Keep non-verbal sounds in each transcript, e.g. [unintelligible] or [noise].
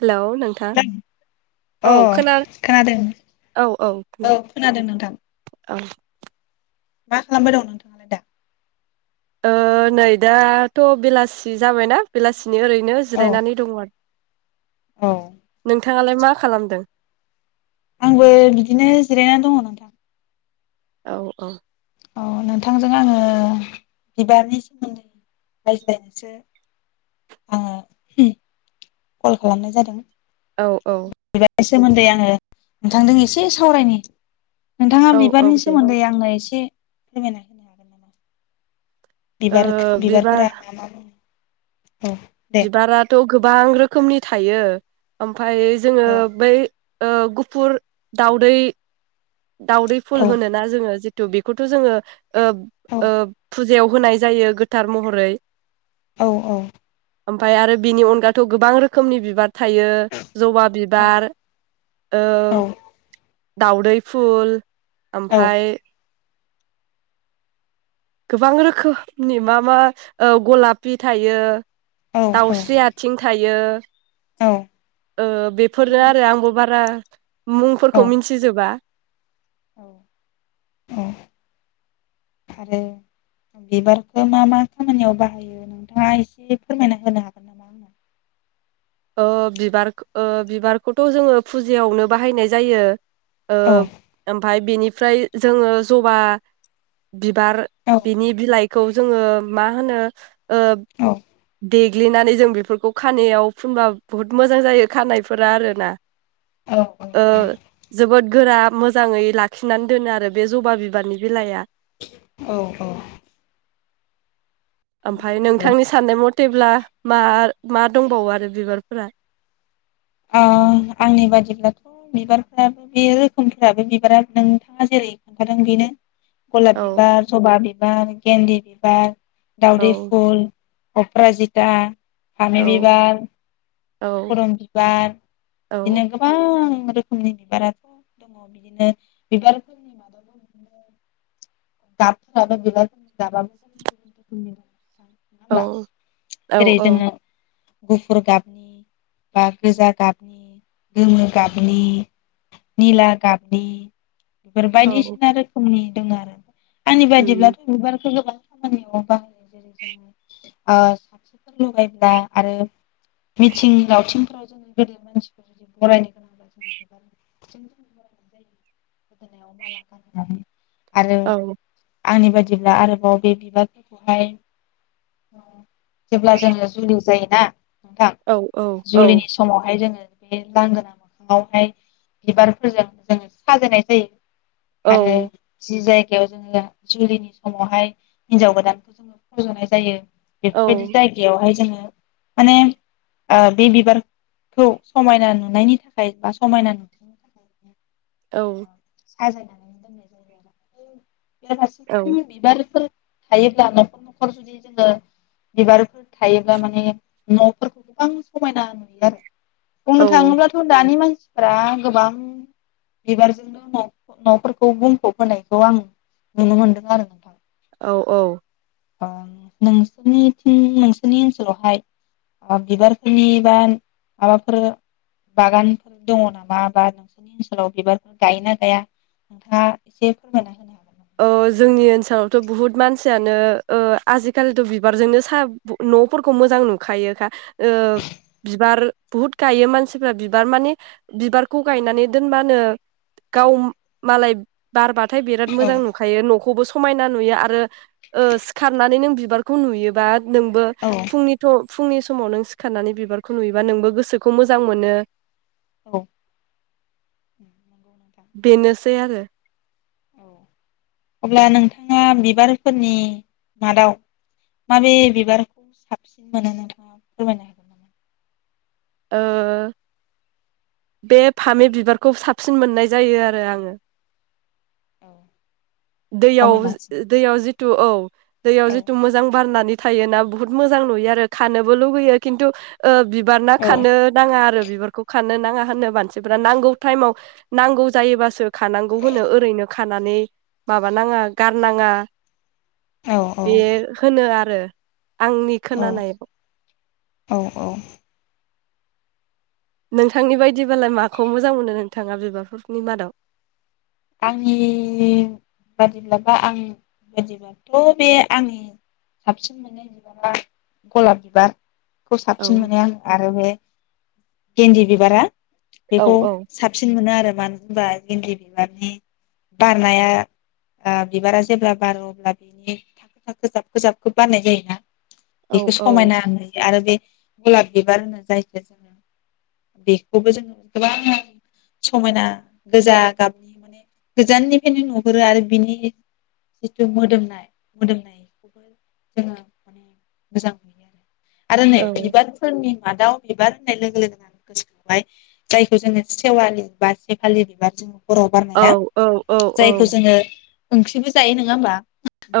Hello नोंथां औ अ खोनादों औ औ खोन खोनादों नोंथां औ मा खालामबाय दं [inaudible] ओ नै दाथ' बेलासि जाबायना बेलासि बिनो ओरैनो जिरायनानै दङ आरो अ नोंथाङालाय मा खालामदों आंबो बिदिनो जिरायनानै दङ नोंथां औ औ औ नोंथांजों आङो बिबारनि सोमोन्दै रायज्लायनोसो आङो कल खालामनाय जादों औ औ बे सोमोन्दै आङो नोंथांदों एसे सावरायनि नोंथाङा औ औ बिबारनि दे सोमोन्दै आंनो एसे [unintelligible] ओ बिबार बिबार बिबारफोरा मा मा [inaudible] औ दे बिबाराथ' गोबां रोखोमनि थायो ओमफाय जोङो औ बै ओ गुफुर दाउदै दावदै फुल औ होनोना जोङो थ बेखौथ' जोङो औ ओ फुजायाव होनाय जायो गोथार महरै औ औ ओमफाय आरो बिनि अनगाथ' गोबां रोखोमनि बिबार थायो जबा बिबार औ दावदै फुल औ ओमफाय गोबां रोखोमनि मा मा गलाफि थायो औ दाउस्रि आथिं था औ बियो बेफोरनो औ आरो आंबो बारा मुंफोरखौ मिथिजोबा औ औ आरो बिबारखौ मा मा खामानियाव बाहायो नोंथाङा एसे फोरमायना होनो हागोन नामा आंनो ओ बिबार बिबारखौथ' जोङो फुजायावनो बाहायनाय जायो ओ औ ओमफ्राय बेनिफ्राय जोङो जबा बिबार औ बिनि बिलाइ खौ जोङो मा होनो ओ औ देग्लिनानै जों बेफोरखौ खानायाव फुनबा बुहुत मोजां जायो खानायफोरा आरोना औ ओ जोबोद गोरा मोजाङै लाखिनानै दोनो आरो बे जबा बिबारनि बिलाइआ औ औ नंगौ ओमफ्राय नंगौ नोंथांनि साननाय मथे थेब्ला मा मा दंबावो आरो बिबारफोरा ओ आंनि बादिब्लाथ' बिबारफ्राबो बे रोखोमफ्राबो बिबारा नोंथाङा जेरै खोन्थादों बेनो गलाप औ बिबार जबा बि बिबार गेनदि बिबार औ दावदै फुल अप्राजिता औ फामि बिबार औ [unintelligible] औ बिदिनो गोबां गोबां रोखोमनि बिबाराथ' दङ बिदिनो बिबारफोरनि मादावबो बिदिनो [unintelligible] औ औ जेरै औ जोङो गुफुर गाबनि बा गोजा गाबनि गोमो गाबनि निला गाबनि बेफोर औ बायदिसिना रोखोमनि दं आरो आंनि उम बायदिब्लाथ' बिबारखौ गोबां खामामिआव बाहायो जेरै जोङो ओ [unintelligible] लगायब्ला आरो मिथिं दावथिंफोराव जोङो गेदेर मानसिफोर जुदि [unintelligible] बरायनो गोनांब्ला जों [unintelligible] बिबारजों बरायो गोदोनायाव माला गानहोनानै आरो औ आंनि बायदिब्ला आरोबाव बे बिबारफोरखौहाय जेब्ला जोङो जुलि जायो [unintelligible] नोंथां औ औ औ जुलिनि समावहाय जोङो बे लांगोना मोखाङावहाय बिबारफोरजों जोङो साजायनायखौ दै औ आरो जि जाय गायाव जोङो जुलिनि समावहाय हिन्जाव गोदानखौ जोङो फज'नाय जायो। औ बेफोरबायदि जायगायावहाय जोङो माने ओ बे बिबारखौ समायना नुनायनि थाखाय बा समायना नुनो थाखाय औ ओ साजायनानै बेरा औ फारसेथिं बिबारफोर थायोब्ला नखर नखर जुदि जोङो बिबारफोर थायोब्ला माने न'फोरखौ गोबां समायना नुयो आरो बुंनो औ थाङोब्लाथ' दानि मान सिफोरा गोबां बिबारजोंनो न'फोरखौ बुंफब होनायखौ आं नुनो मोनदों आरो नोंथां औ औ अ नोंसोरनिथिं नोंसोरनि ओनसोलावहाय बिबारफोरनि बा माबाफोर बागानफोर दङ नामा बा नोंसोरनि ओनसोलाव बिबारफोर गायो ना गाया नोंथाङा एसे फोरमायना होनो हागोन औ नामा? जोंनि ओनसोलावथ' बुहुत मानसियानो ओ आजिखालिथ बिबारजोंनो साह नफोरखौ मोजां नुखायोखा ओ बिबार बुहुद गायो मानसिफ्रा बिबार मान बिबारखौ गायनानै दोनबानो गाव मालाय बारबाथाय औ मोजां नुखायो नखौबो स समायना नुयो आरो ओ सिखारनानै नों बि बिबारखौ नुयोबा नोंबो औ फुंनिथ' फुंनि समाव नों सिखारनानै बिबारखौ नुयोबा नोंबो गोसोखौ मोजां मोनो औ बेनोसै आरो अब्ला नोंथाङा बिबारफोरनि मादाव माबे बिबारखौ साबसिन मोनो नोंथाङा फोरमायनो हागोन नामा ओ बे फामि बिबारखौ साबसिन मोननाय जायो आरो आङो औ [unintelligible] दैयाव समायनासिन दैयाव जि तु औ दैयाव औ जिथु मोजां बारनानै थायोना बुहुत मोजां नुयो आरो खानोबो लुुबैयो खिन्थु ओ बि बार ना औ खारनो नाङा आरो बिबारखौ खानो नाङा होननो मानसिफ नांगौ ताइमाव नांगौ जायोबासो खानांगौ होनो ओरैनो खानानै माबानाङा गारनाङा औ औ बे होनो आरो आंनि औ खोनानायाव औ औ नोंथांनि बायदिबालाय माखौ मोजां मोनो नोंथाङा बिबारफोरनि मादाव आंनि बादिब्लाबा आं बादिब्लाथ' बे आंनि साबसिन मोनै बिबारा [inaudible] गलाब [inaudible] बिबार खौ औ साबसिन मोनो आं आरो बे गिन्दि बिबारा औ बेखौ औ साबसिन मोनो आरो मानो होनबा इनद्रिन बिबारनि बारनाया ओ बिबारा जेब्ला बारो अब्ला बिनि थाखो थाखो जाबखो जाबखो बारनाय जायो ना औ बेखौ औ समायना नुयो आरो बे गलाब बिबार होनो जायखो बेखौबो जोङो गोबां समायना गोजा गाबनि माने गोजाननिफ्रायनो नुहुरो आरो बिनि जिथु मोदोमनाय मोदोमनायखौबो जोङो माने मोजां नुयो आरो औ आरो नै [unintelligible] मादाउ बिबार होननाय लोगो लोगोनो गोसोखां जायखौ जोङो सेवालि बा सेफालि बिबार हराव औ बारनाया औ जायखौ जोङो ओंख्रिबो जायो नङा होमबा?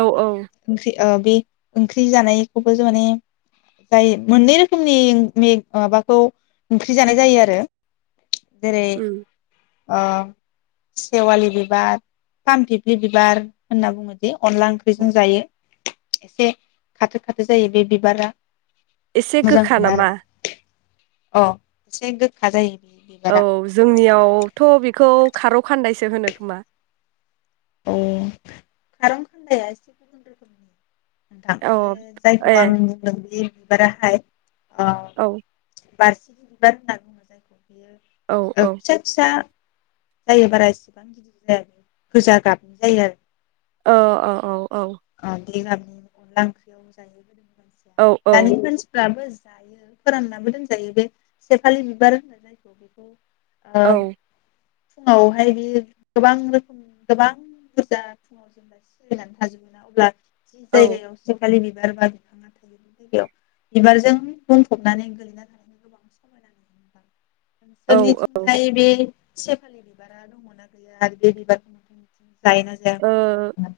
औ औ ओंख्रि ओ बे ओंख्रि जानायखौबो जों माने जाय मोननै रोखोमनि माबाखौ ओंख्रि जानाय जायो आरो जेरै उम अह सेवालि बिबार फान फिफ्लि बिबार होनना बुङोदि अनला ओंख्रिजों जायो एसे खाथो खाथो जायो बे बिबारा एसे मोजां गोखा मोना आरो नामा अ एसे गोखा जायो बे औ बिबारा जोंनियावथ' बेखौ खारौ खान्दायसो होनो खोमा अ खारौ खान्दाया नोंथां औ जायखौ आं ए बुंदों दि बारा हाय औ बारसि बिबार होनना बुङो औ औ ओ फिसा फिसा जायो बारा इसिबां [unintelligible] गोजा गाबनि जायो आरो अ अ औ औ बि गाबनि अनला ओंख्रियाव जायो औ दानि मानसिफ्राबो जायो फोराननाबो दोनजायो बे सेफालि बिबार औ [unintelligible] ओ [unintelligible] [unintelligible] जि औ जायगायाव सेफालि बि [unintelligible] बिबारजों बुंफबनानै गोलैना थानाय [unintelligible] ओ नोंसोरनिथिं जाय बे सेपालि बिबारा दंङना गैया आरो बे बिबारखौ जायो ना जाया फोरमायनो हागोन ना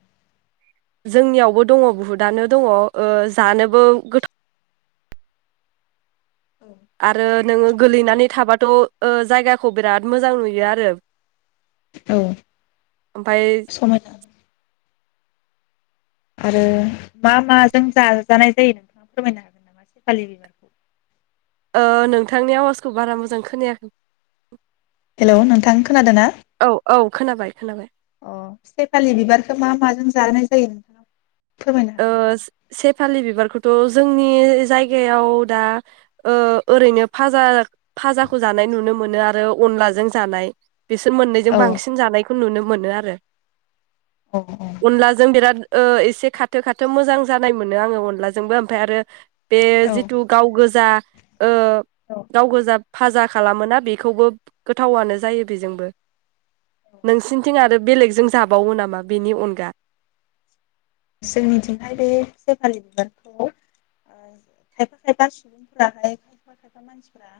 जोंनियावबो दङ बुहुतआनो दङ ओ जानोबो गोथाव आरो नोङो गोलैनानै थाबाथ' ओ जायगाखौ बिराद मोजां नुयो आरो औ ओमफाय समायना आरो मा माजों जाजानाय जायो नोंथाङा फोरमायनो हागोन नामा सेफालि बिबारखौ ओ नोंथांनि आवाजखौ बारा मोजां खोनायाखै हेलौ नोंथां खोनादों ना औ औ खोनाबाय खोनाबाय अ सेफालि बिबारखौ मा माजों जानाय जायो नोंथां ओ से से फालि बिबारखौथ' जोंनि जायगायाव दा ओ ओरैनो फाजा फाजाखौ जानाय नुनो मोनो आरो अनलाजों जानाय बिसोर मोन्नैजों औ बांसिन जानायखौ नुनो मोनो आरो औ अनलाजों बिराद ओ एसे खा खाथो खाथो मोजां जानाय मोनो आङो अनलाजोंबो ओमफ्राय आरो बे औ जिथु गाव गोजा ओ औ गाव गोजा फाजा खालामोना बेखौबो गोथावानो जायो बेजोंबो नोंसिनिथिं आरो बेलेगजों जाबावो नामा बेनि अनगा जोंनिथिंहाय बे सेपालि बिबारखौ ओ खायफा खायफा सुबुंफोराहाय खायफा खायफा मानसिफोरा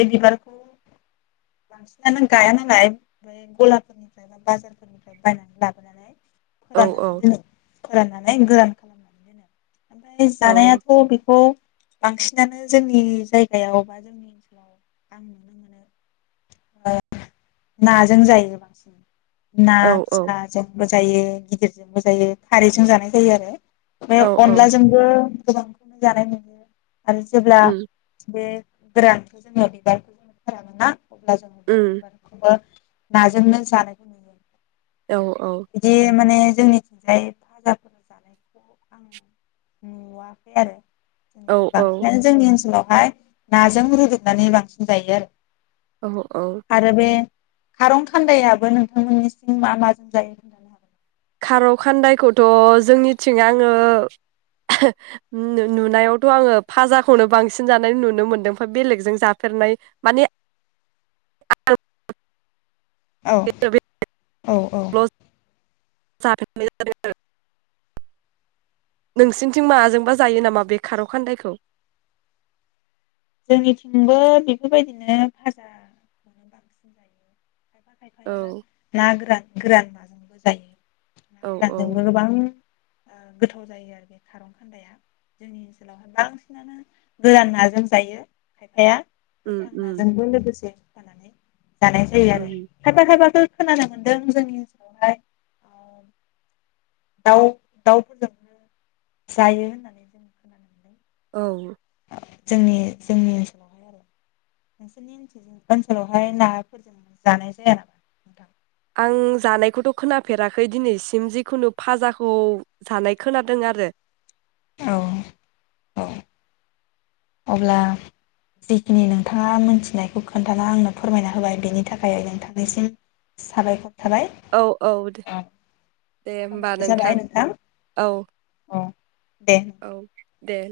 बे बिबारखौ बांसिनानो गाया नालाय ओमफाय गलाफोरनिफ्राय बा बाजारफोरनिफ्राय बायनानै लाबोनानै औ फोराननानै दोनो फोराननानै गोरान खालामनानै दोनो ओमफफ्राय औ जानायाथ' बेखौ बांसिनानो जोंनि जायगायाव बा जोंनि ओनसोलाव आं नुनो मोनो नाजों जायो बांसिन ना औ स औ ज [unintelligible] जायो गिदिरजों जायो खारैजों जानाय जायो आरो बे औ औ अनलाजोंबो गोबांखौनो जानाय मोयो आरो जेब्ला उम बे ग्रखौ जा [unintelligible] अब्ला जों बे उम बिबारखौबो नाजोंनो जानायखौ नुयो औ औ बिदि माने जोंनिथिंजाय भाजाफोर जानायखौ आं नुवाखै औ आरो औ बांसिनानो जोंनि ओनसोलाव माय नाजों रुदबनानै बांसिन जायो आरो औ औ आरो बे खारं खान्दायाबो नोंथांमोननिसिम मा माजों जायो खारौ खान्दायखौथ' जोंनिथिं आङो नुनायावथ' आङो फाजाखौनो बांसिन जानाय नुनो मोनदों ओमफ्राय बेलेगजों जाफेरनाय माने । [inaudible] औ औ औ जाफेरनाय जादों नोंसिनिथिं माजोंबा जायो नामा बे खारौ खान्दायखौ जोंनिथिंबो बेफोरबायदिनो फाजा खायफा औ खायफाया ना गोर गोरान नाजोंबो जायो न औ औ रजग बां [unintelligible] गोथाव जायो आरो बे खारं खान्दाया जोंनि ओनसोलावहाय बांसिनानो गोरान नाजों जायो खायफाया उम गोथां उम नाजोंबो लोगोसे नानै [unintelligible] जानाय जायो आरो उम खायफा खायफाब खोनानो मोन्दों जोंनि ओनसोलावहाय दाउ दाउफोरजों जायो होननानै औ जोंनि जोंनि ओनसोलावहाय आरो नोंसोरनि ओ ओनसोलावहाय नाफोरजों जानाय जाया नामा नोंथां [unintelligible] आं जानायखौथ' खोनाफेराखै दिनैसिम जिखुनु फाजाखौ जानाय खोनादों आरो औ औ अब्ला जिखिनि नोंथाङा मोनथिनायखौ खोन्थाना आंनो फोरमायना होबाय बेनि थाखाय नोंथांनिसिम साबायखर थाबाय औ औ द दे हबा समाबो नोंथां जाबाय औ अ दे नोंथां। औ दे